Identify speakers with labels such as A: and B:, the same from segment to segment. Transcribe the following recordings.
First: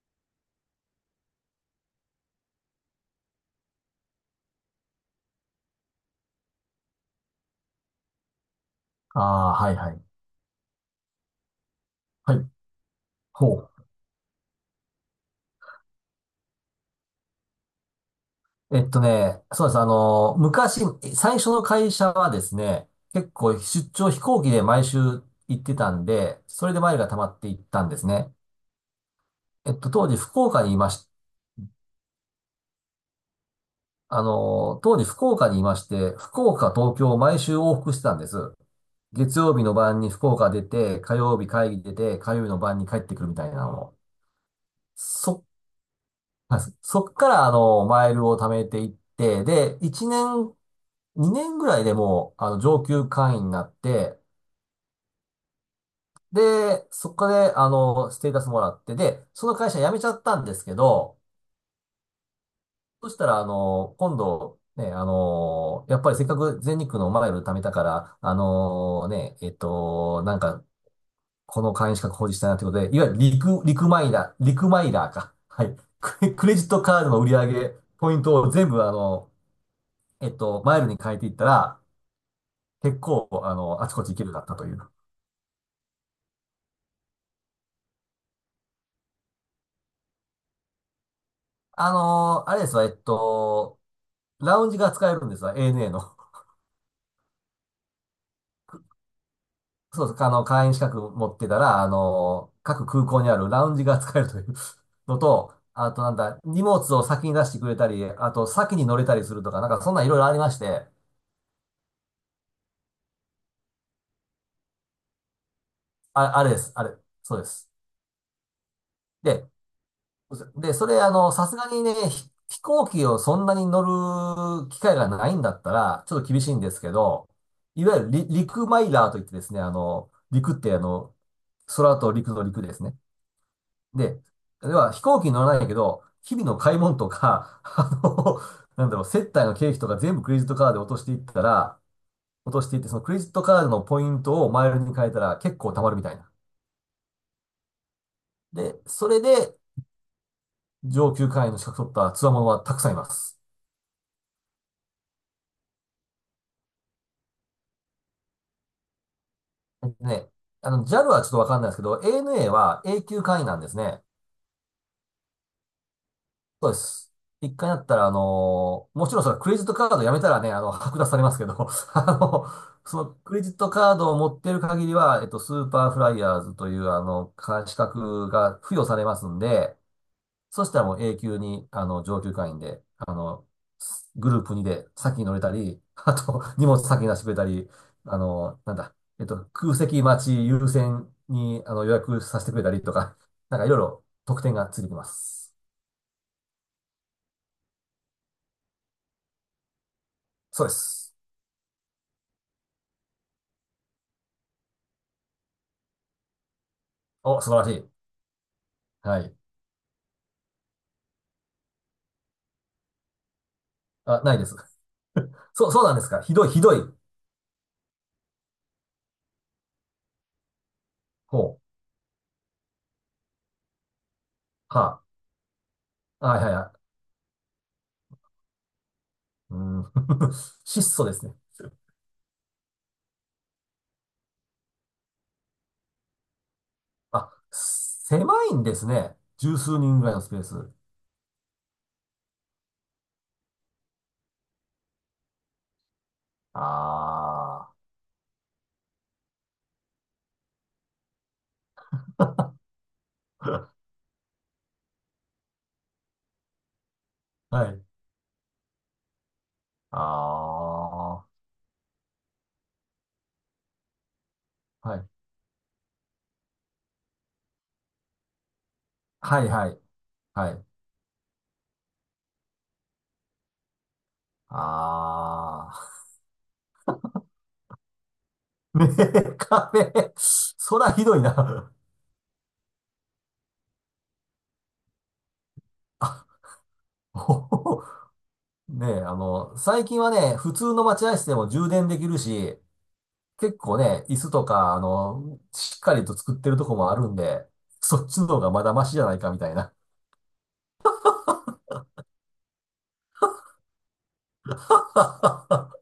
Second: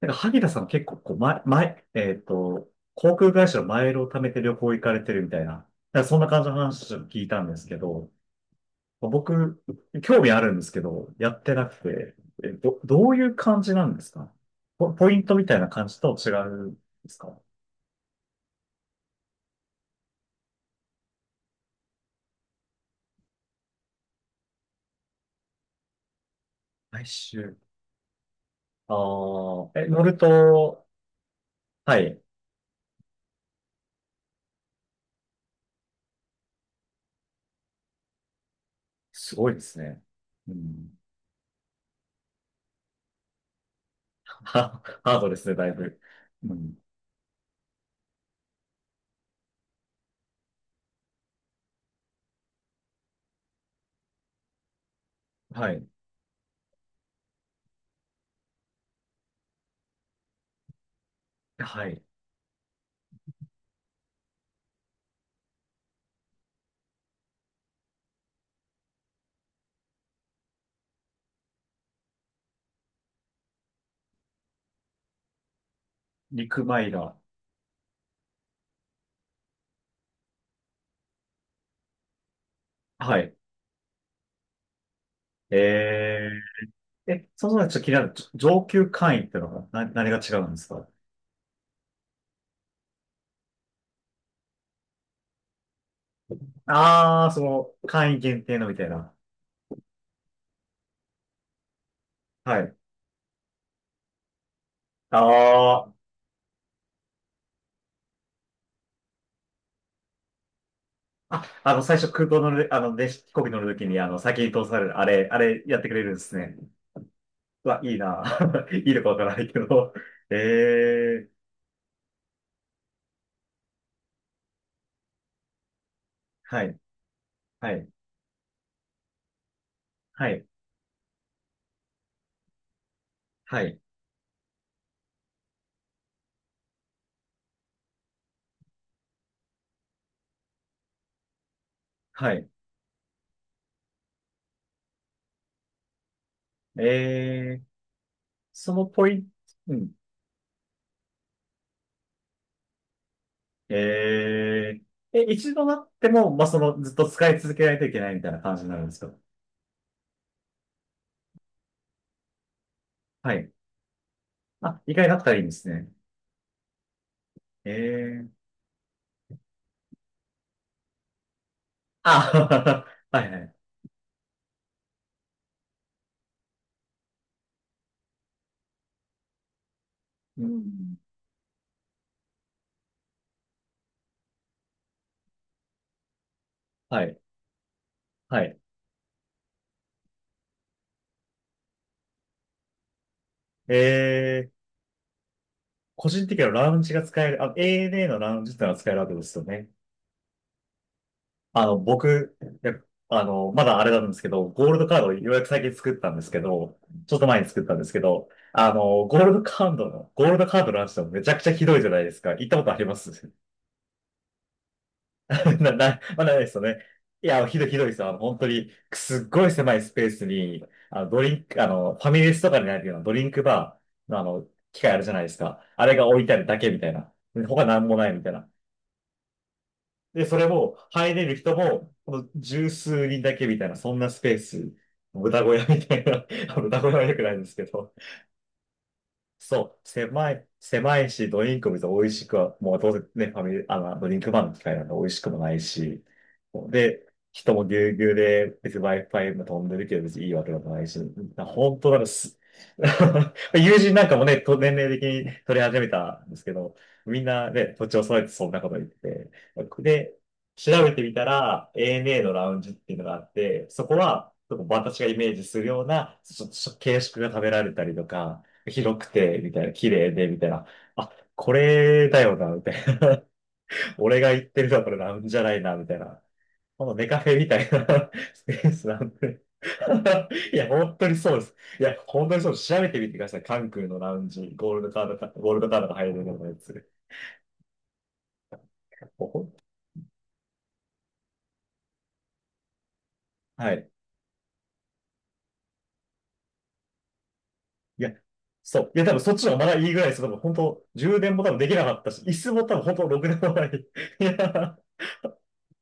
A: なんか、萩田さん結構、こう、前、航空会社のマイルを貯めて旅行行かれてるみたいな、なんかそんな感じの話を聞いたんですけど、
B: ああ、
A: 僕、
B: はいはい。
A: 興味あるんですけど、やってなくて、
B: はい。
A: どういう感
B: ほ
A: じなんですか？ポイントみたいな感じと違うんですか？
B: う。えっとね、そうです。昔、最初の会社はですね、結構出張飛行機で毎週行ってたんで、それでマイル
A: 毎
B: が溜まってい
A: 週。
B: ったんですね。
A: あ
B: えっ
A: あ、
B: と、
A: 乗
B: 当
A: る
B: 時福岡にい
A: と、
B: まし、
A: はい、
B: 当時福岡にいまして、福岡、東京を毎週往復してたんです。
A: す
B: 月
A: ごい
B: 曜
A: で
B: 日の
A: す
B: 晩
A: ね。
B: に福岡
A: う
B: 出
A: ん。
B: て、火曜日会議出て、火曜日の晩に帰ってくるみたいなのを。
A: ハードで
B: そ、
A: すね、だいぶ。う
B: はい、
A: ん。
B: そっからマイルを貯めていって、で、1年2年ぐらいでもう、上級会員になって、
A: はい。
B: で、そこで、ステータスもらって、で、その会社辞めちゃったんですけど、
A: はい。
B: そしたら、今度、やっぱりせっかく全日空のマイル貯めたから、あのね、えっと、なんか、この会員資格保持したいなってことで、いわゆるリクマイラー、リクマイラーか。はい。クレ
A: 陸
B: ジッ
A: マ
B: ト
A: イ
B: カ
A: ラ
B: ード
A: ー。
B: の売り上げ、ポイントを全部、マイルに変えていったら、結
A: は
B: 構、
A: い。
B: あちこち行けるようになったという。
A: ええ、そもそもちょっと気になる、上級会員ってのは何が違うんですか？
B: あのーあれですわ、えっと、ラウンジが使えるんですわ、ANA の。
A: ああー、その、会員限定のみたいな。
B: そうそう、会員資格持ってたら、あの
A: は
B: ー
A: い。
B: 各空港にあるラウンジが使えるという のと、あ
A: あ
B: となんだ、荷物を先に出してくれたり、あと先に乗れたりするとか、なんかそんなんいろいろありまして、
A: あ、最初空港乗る、あの、で、飛行機乗るときに、あの、先に通される、あれやってくれるんです
B: あ、あれ
A: ね。
B: です、あれ、そうで
A: う
B: す。
A: わ、いいな。いいのかわからない
B: で、
A: けど。
B: で、それ、あ
A: ええ、
B: の、さすがにね、飛行機をそんなに乗る機会がないんだったら、ちょっと厳しいん
A: は
B: で
A: い、
B: すけど、
A: は
B: い
A: い、
B: わゆる陸マイラーといってですね、
A: はい、
B: 陸って空と陸ですね。
A: はい、
B: で、では飛行機に乗らないけど、日々の買い物とか、接待の経費とか全部クレジットカードで
A: はい。
B: 落としていって、そのクレジットカードのポイントをマイルに変えたら結構貯まるみたいな。
A: ええ、そ
B: で、
A: のポ
B: そ
A: イ
B: れ
A: ント、
B: で
A: うん。
B: 上級会員の資格取った強者はたくさんいます。
A: えええ、一度なっても、まあ、その、ずっと使い続けないといけないみたいな感じになるんですか？
B: ね、JAL はちょっとわかんないですけど、ANA は永久
A: は
B: 会員
A: い。
B: なんですね。
A: あ、意外だったらいいんですね。
B: そうです。一回なったら、あ
A: ええ、
B: のーもちろんそのクレジットカードやめたらね、剥奪されますけど、あの、
A: あ、
B: その
A: はい
B: ク
A: は
B: レジ
A: い。
B: ットカードを持ってる限りは、スーパーフライヤーズという、資格が付与されますんで、
A: う
B: そしたらも
A: ん、
B: う永久に、上級会員で、グループ2で先に乗れたり、あと、荷物先
A: は
B: に出
A: い、
B: してくれたり、あ
A: はい。
B: の、なんだ、えっと、空席待ち優先に、予約させてくれたりとか、なんかい
A: え
B: ろいろ特
A: え。
B: 典がついてきます。
A: 個人的にはラウンジが使える、あ、ANA のラウンジってのは使えるわけですよね。
B: そうです。
A: あの、僕、いや、あの、まだあれなんですけど、ゴールドカードをようやく最近作ったんですけど、ちょっと前
B: お、
A: に
B: 素晴
A: 作っ
B: ら
A: たん
B: し
A: で
B: い。
A: すけど、あの、ゴ
B: は
A: ール
B: い。
A: ドカードの、ゴールドカードのラウンジってめちゃくちゃひどいじゃないですか。行ったことあります？
B: あ、ないです。そうなんで すか。
A: まあ、
B: ひ
A: ない
B: ど
A: で
B: い、
A: す
B: ひ
A: よ
B: ど
A: ね。
B: い。
A: いや、ひどいひどいですよ。あの本当に、すっごい狭いスペースに、あの、ドリン
B: ほう。
A: ク、あの、ファミレスとかにあるようなドリンクバーの、あの、機械あ
B: は
A: るじゃないですか。あれが置い
B: あ。
A: てあ
B: はい
A: る
B: はい
A: だけ
B: や。
A: みたいな。で他なんもないみたいな。
B: うん。
A: で、それも、
B: 質素で
A: 入れ
B: すね。
A: る人も、この十数人だけみたいな、そんなスペース、豚小屋みたいな、あの豚小屋は良くな
B: あ、
A: いんですけど、
B: 狭いんですね。十
A: そ
B: 数
A: う、
B: 人ぐらいのス
A: 狭
B: ペー
A: い、
B: ス。
A: 狭いし、ドリンクも別に美味しくは、もうどうせね、ファミリー、あの、ドリンクバーの機械なんで美味しくもないし、で、人も
B: あ
A: ぎゅうぎゅうで、別に Wi-Fi も飛んでるけど、別にいいわけでもないし、な本当ならす、
B: あ。
A: 友 人なんかもね、と年齢的に取り始めたんですけど、みんな
B: は
A: ね、
B: い。
A: 土地を揃えてそんなこと言ってて、
B: あ
A: で、調べてみた
B: あ。
A: ら、ANA のラウンジっていうのがあって、そこは、ちょっと
B: は
A: 私が
B: い。
A: イメージするような、ちょっと形式が食べられたりとか、広くて、
B: はい、
A: みたい
B: は
A: な、
B: い。
A: 綺麗で、みたい
B: はい。
A: な。あ、これだよな、みたいな。俺が言ってるのはこれなんじゃない
B: あ
A: な、みたい
B: あ。
A: な。このネカフェみたいな スペー
B: ね
A: スなん
B: え、
A: で。
B: 壁。
A: いや、
B: そら
A: 本
B: ひ
A: 当に
B: どい
A: そうです。
B: な。
A: いや、本当にそうです。調べてみてください。関空のラウンジ、ゴールドカードか、ゴール ドカードが入
B: あ、
A: るようなやつ。
B: おほほねえ、
A: もうほん
B: 最近はね、普通の待合室でも充電できるし、結
A: は
B: 構
A: い。
B: ね、椅子とか、しっかりと作ってるとこもあるんで、
A: い
B: そっ
A: や、
B: ちの方がまだ
A: そ
B: マシ
A: う。い
B: じ
A: や、
B: ゃ
A: 多
B: ない
A: 分
B: か
A: そっ
B: み
A: ち
B: た
A: の
B: い
A: 方がま
B: な。
A: だいいぐらいです。多分本当、充電も多分できなかったし、椅子も多分本当ろくでもない。いや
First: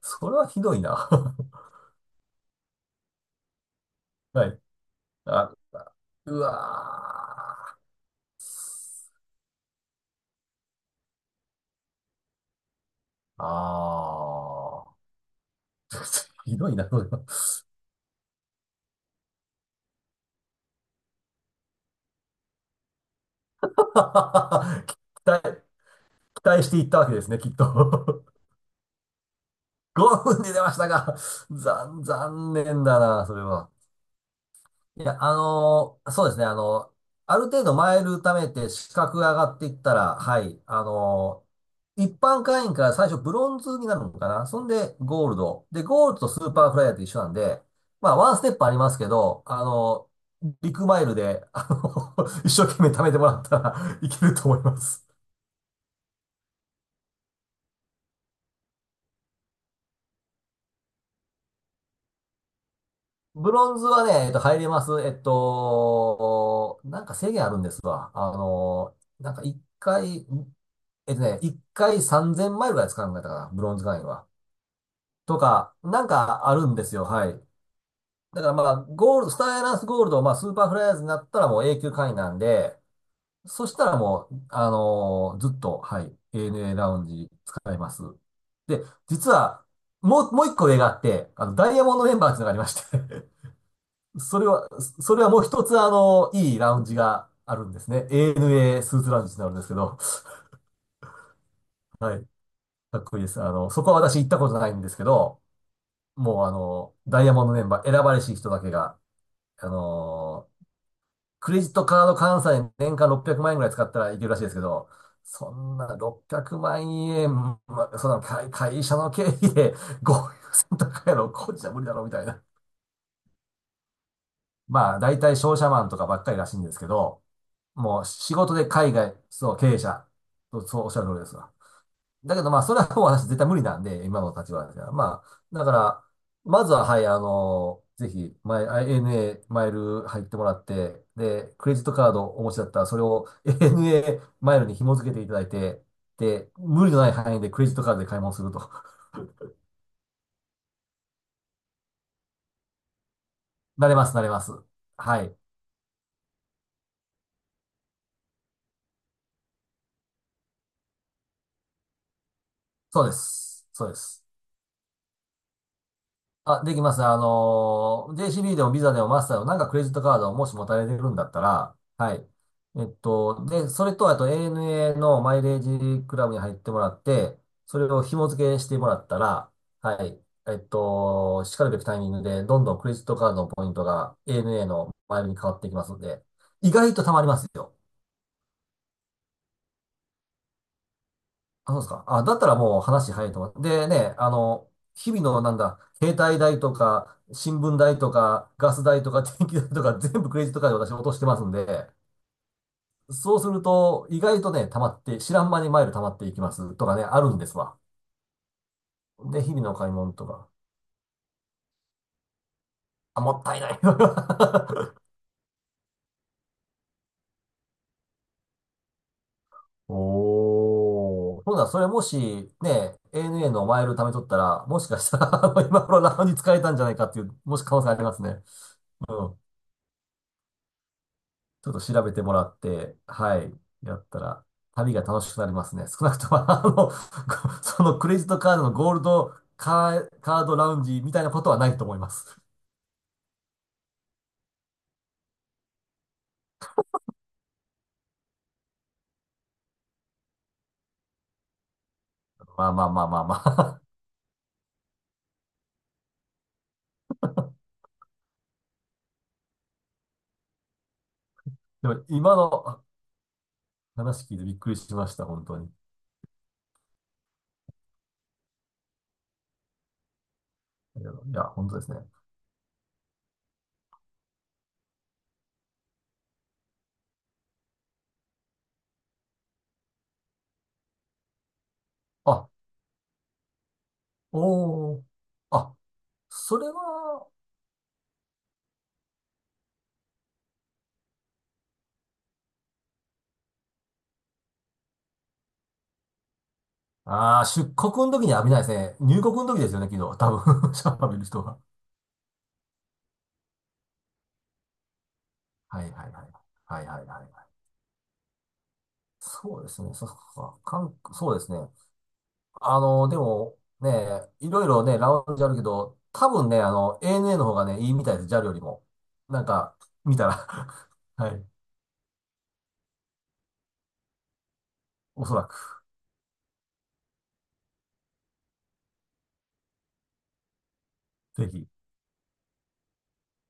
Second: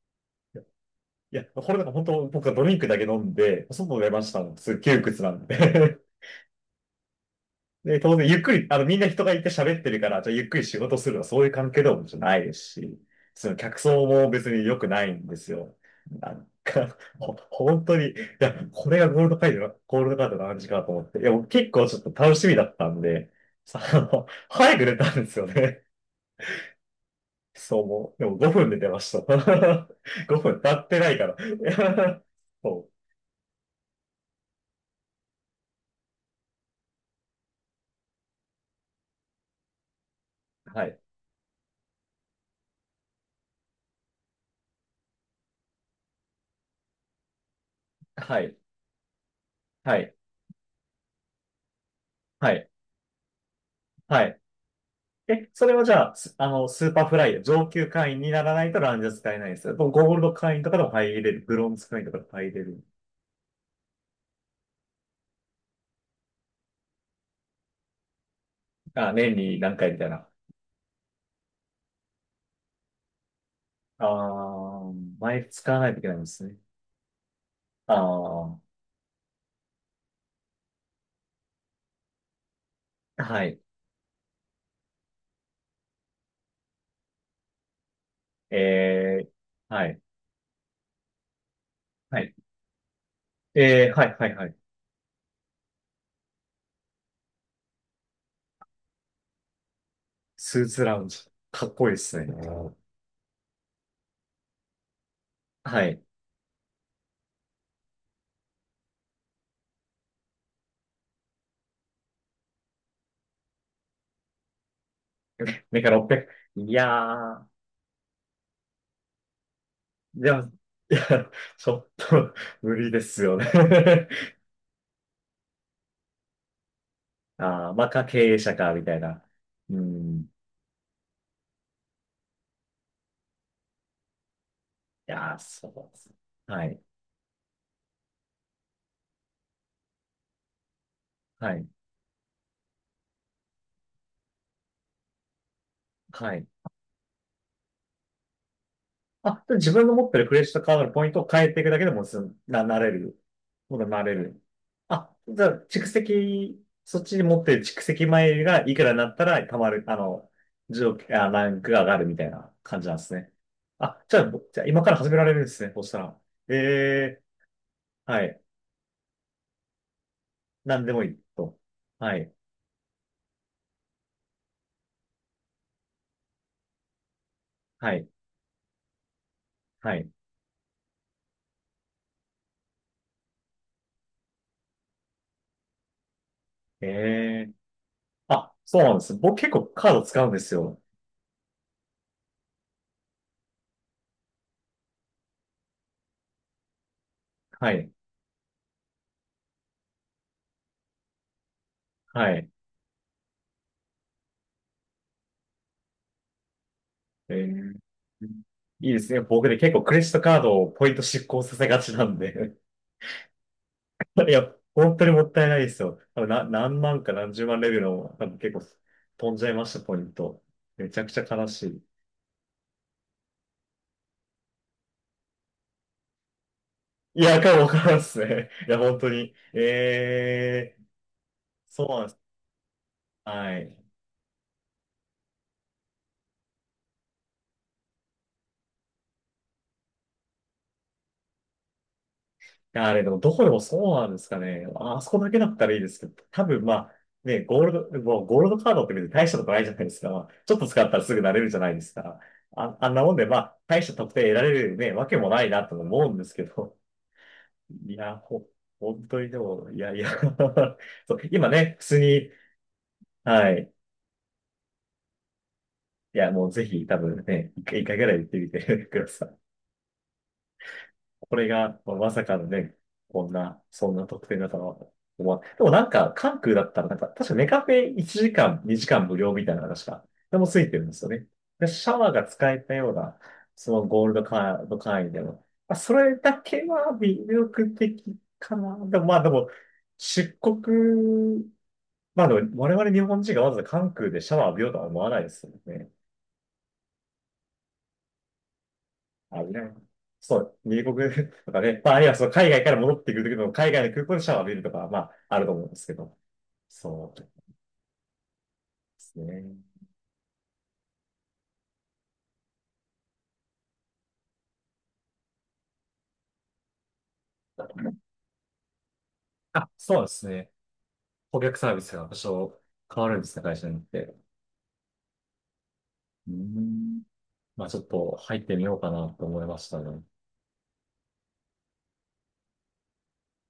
B: それはひどいな。
A: い や、これなんか本当僕はドリンクだけ飲んで、外出ました
B: は
A: の。
B: い。
A: すっげえ窮屈なん
B: あ、
A: で。
B: うわ
A: で、当然ゆっくり、あのみんな人がいて喋ってるから、じゃあゆっくり仕事するのはそういう関係でもじゃないですし、
B: ー。
A: その客層も別に良
B: あ
A: く
B: ー。
A: ないんですよ。なん
B: ひどいな、
A: か、
B: それは。
A: 本当に、いや、これがゴールドカードの話かと思って。いや、僕結構ちょっと楽しみだったんで、あの、早く 出たん
B: 期
A: ですよ
B: 待、
A: ね。
B: 期待していったわけですね、きっ
A: そう、もう、で
B: と。
A: も5分で出ました。
B: 5分
A: 5
B: で
A: 分
B: 出
A: 経
B: ました
A: ってな
B: が、
A: いから。
B: 残、残念
A: そ
B: だな、それは。いや、あのーそうですね、あのある程度マイル貯めて資格が上がっていったら、はい、
A: う。
B: あ
A: はい。
B: のー一般会員から最初ブロンズになるのかな。そんでゴールド。で、ゴールドとスーパーフライヤーって一緒なんで、まあ、ワン
A: は
B: ステ
A: い。
B: ップありますけど、あ
A: は
B: の
A: い。
B: ービッグマイルで、あの 一
A: は
B: 生
A: い。
B: 懸命貯めてもらったらい
A: は
B: ける
A: い。
B: と思います。
A: それはじゃあ、すあの、スーパーフライ、上級会員にならないとランジャ使えないですよ。でゴールド会員とかでも入れる。ブロンズ会員とかでも入れる。
B: ブロンズはね、入れます。なんか制限あるんですわ。あの
A: あ、
B: な
A: 年
B: んか
A: に
B: 一
A: 何回みたい
B: 回、
A: な。
B: えっとね、一回3000マイルぐらい使うんだったかな、ブロンズ会員
A: あ
B: は。
A: ー、
B: と
A: 毎日使
B: か、
A: わないとい
B: な
A: け
B: ん
A: ないんです
B: かあ
A: ね。
B: るんですよ、はい。
A: あ
B: だから
A: ー、
B: まあ、ゴールド、スターエアラインスゴールド、まあ、スーパーフライヤーズになったらもう永久会員なんで、
A: はい。
B: そしたらもう、あのーずっと、はい、ANA ラウンジ使えます。で、
A: えー、
B: 実は、
A: はい。
B: もう一個上があって、ダイヤモンドメン
A: は
B: バーっ
A: い。
B: ていうのがありまして、
A: はい、はい、
B: そ
A: は
B: れ
A: い。
B: は、それはもう一つ、あのいいラウンジがあるんですね。ANA スーツラウンジになるんですけど、
A: スーツラウンジ。かっこいいで
B: は
A: すね。
B: い。かっこいいです。そこは私行ったことないんですけど、
A: はい。
B: もうあの、ダイヤモンドメンバー選ばれし人だけが、あのークレジットカード換算で年間600万円ぐらい使ったらいけるらしいですけど、そん
A: メカ
B: な
A: 600。
B: 600
A: い
B: 万
A: や
B: 円、
A: ー、
B: まあ、そんな会社の経費でご
A: で
B: ひゃ
A: も、
B: くせん と
A: い
B: かや
A: や、
B: ろ、こっちじ
A: ち
B: ゃ
A: ょ
B: 無理
A: っ
B: だろ、みたい
A: と
B: な。
A: 無理ですよね。
B: まあ、大体商社マンとかばっかりらしいんですけど、
A: ああ、まあ、
B: もう
A: 経
B: 仕
A: 営者
B: 事で
A: か、み
B: 海
A: たい
B: 外、
A: な。
B: そう、経営
A: う
B: 者、
A: ん。い
B: そう、そうおっしゃる通りですわ。だけどまあ、それはもう私絶対無理なんで、今の立場じゃ。ま
A: やー、
B: あ、だ
A: そ
B: か
A: うで
B: ら、
A: す。は
B: まず
A: い。
B: は、はい、ぜひ、ANA マイル入ってもらって、
A: は
B: で、
A: い。
B: クレジットカードお持ちだったら、それを ANA マイルに紐付けていただいて、
A: はい。
B: で、無理のない範囲でクレジットカードで買い物すると。
A: あ、で自分の持ってるクレジットカードのポイントを変えていくだけでもなれる。そ う
B: なれ
A: な
B: ま
A: れ
B: す、なれま
A: る。
B: す。
A: あ、
B: はい。
A: じゃあ、蓄積、そっちに持ってる蓄積前がいくらになったら、たまる、あの、ランクが上がるみたいな感じなんで
B: そうで
A: すね。
B: す。そうで
A: あ、じゃ
B: す。
A: あ、じゃあ今から始められるんですね、そうしたら。え
B: あ、できます。あ
A: え、
B: のー、
A: はい。
B: JCB でもビザでもマスターでもなんかクレジットカードをもし持た
A: なん
B: れ
A: で
B: て
A: もい
B: るん
A: い
B: だった
A: と。
B: ら、は
A: は
B: い。
A: い。
B: で、それと、あと ANA のマイレージクラブに入ってもらって、それ
A: は
B: を
A: い。
B: 紐付けしてもらったら、
A: は
B: は
A: い。
B: い。しかるべきタイミングで、どんどんクレジットカードのポイントが ANA のマイルに変わっていきますので、意
A: え
B: 外と貯まります
A: え、
B: よ。
A: あ、そうなんです。僕結構カード使うんですよ。
B: あ、そうですか。あ、だったらもう話早いと思う。でね、日々のなんだ、携帯代とか、新
A: は
B: 聞
A: い。
B: 代とか、ガス代とか、電気代とか、全部クレジットカードで私落としてますんで、
A: はい。
B: そうすると、意外とね、溜まって、知らん間にマイル溜まっていきますとかね、ある
A: え
B: んですわ。
A: ーいいですね。
B: で、
A: 僕
B: 日
A: ね、
B: 々
A: 結
B: の
A: 構
B: 買
A: ク
B: い
A: レジッ
B: 物
A: ト
B: と
A: カー
B: か。
A: ドをポイント失効させがちなんで。
B: あ、もったいない。
A: い や、本当にもったいないですよ。多分な、何万か何十万レベルの、多分結構飛んじゃいました、ポイント。めちゃくちゃ
B: おー。
A: 悲
B: ほん
A: し
B: なら、そ
A: い。
B: れもし、ね、ANA のマイル貯めとったら、もしかしたら 今頃ラウンジ使えたんじゃないかって
A: い
B: いう、
A: や、か
B: も
A: も
B: し
A: わ
B: 可
A: か
B: 能性あ
A: らんっ
B: ります
A: す
B: ね。
A: ね。いや、本当
B: う
A: に。
B: ん、
A: ええ、ー
B: ちょっと
A: そうな
B: 調
A: んで
B: べ
A: す。
B: てもらって、はい、
A: はい。
B: やったら、旅が楽しくなりますね。少なくとも、あの、そのクレジットカードのゴールドカー、カードラウンジみたいなことはないと思います。
A: や、あれでもどこでもそうなんですかね。ああ、そこだけだったらいいですけど、多分まあ、ね、ゴールド、もうゴールドカードって別に大したことないじゃないですか。まあちょっと使ったらすぐ慣れるじゃないですか。
B: まあ
A: あ、
B: まあ
A: あん
B: ま
A: な
B: あ
A: もん
B: まあ
A: で、ま
B: ま
A: あ、
B: あ。
A: 大した得点得られるね、わけもないなと思うんですけど。いや、本当にでも、いやいや そう、今ね、普
B: で
A: 通
B: も、
A: に、
B: 今の
A: はい。
B: 話聞いてびっくりしました、本当に。
A: いや、もうぜひ多分ね、一回一回ぐらい行ってみてください。
B: いや、い
A: こ
B: や
A: れ
B: 本当
A: が、
B: です
A: まあ、
B: ね。
A: まさかのね、こんな、そんな得点だとはでもなんか、関空だったら、なんか、確かネカフェ1時間、2時間無料みたいな話が、でもついてるんですよね。で、シャワーが
B: あ、
A: 使えたような、そのゴールドカード
B: おー。
A: 会員でも、まあ、
B: あ、
A: それだ
B: そ
A: け
B: れ
A: は魅
B: は、
A: 力的かな。でもまあでも、出国、まあでも、我々日本人がわざわざ関空でシャワー浴びようとは思わないですよね。
B: ああ、出国の時には浴びないですね。入国
A: あの
B: の
A: ね、
B: 時ですよね、昨日。多
A: そう、
B: 分、
A: 米
B: シャ
A: 国
B: ワー浴びる人
A: と
B: が。
A: かね、まあ、あるいはその海外から戻ってくるときの海外の空港でシャワーを浴びるとか、まあ、あると思うんで
B: は
A: す
B: い
A: け
B: はい
A: ど。
B: はい。はいはいはい
A: そう
B: は
A: で
B: い。
A: すね。
B: そうですね。そっか。韓国、そうですね。でもね、いろいろね、ラウンジあるけど、多分ね、ANA の方がね、いいみたいです、JAL よりも。なん
A: あ、
B: か、
A: そうで
B: 見た
A: す
B: ら
A: ね。
B: は
A: 顧
B: い。
A: 客サービスが多少変わるんですね、会社によって。
B: おそらく、
A: うーん。まあ、ちょっと入ってみようかなと思いましたね。
B: ぜひ。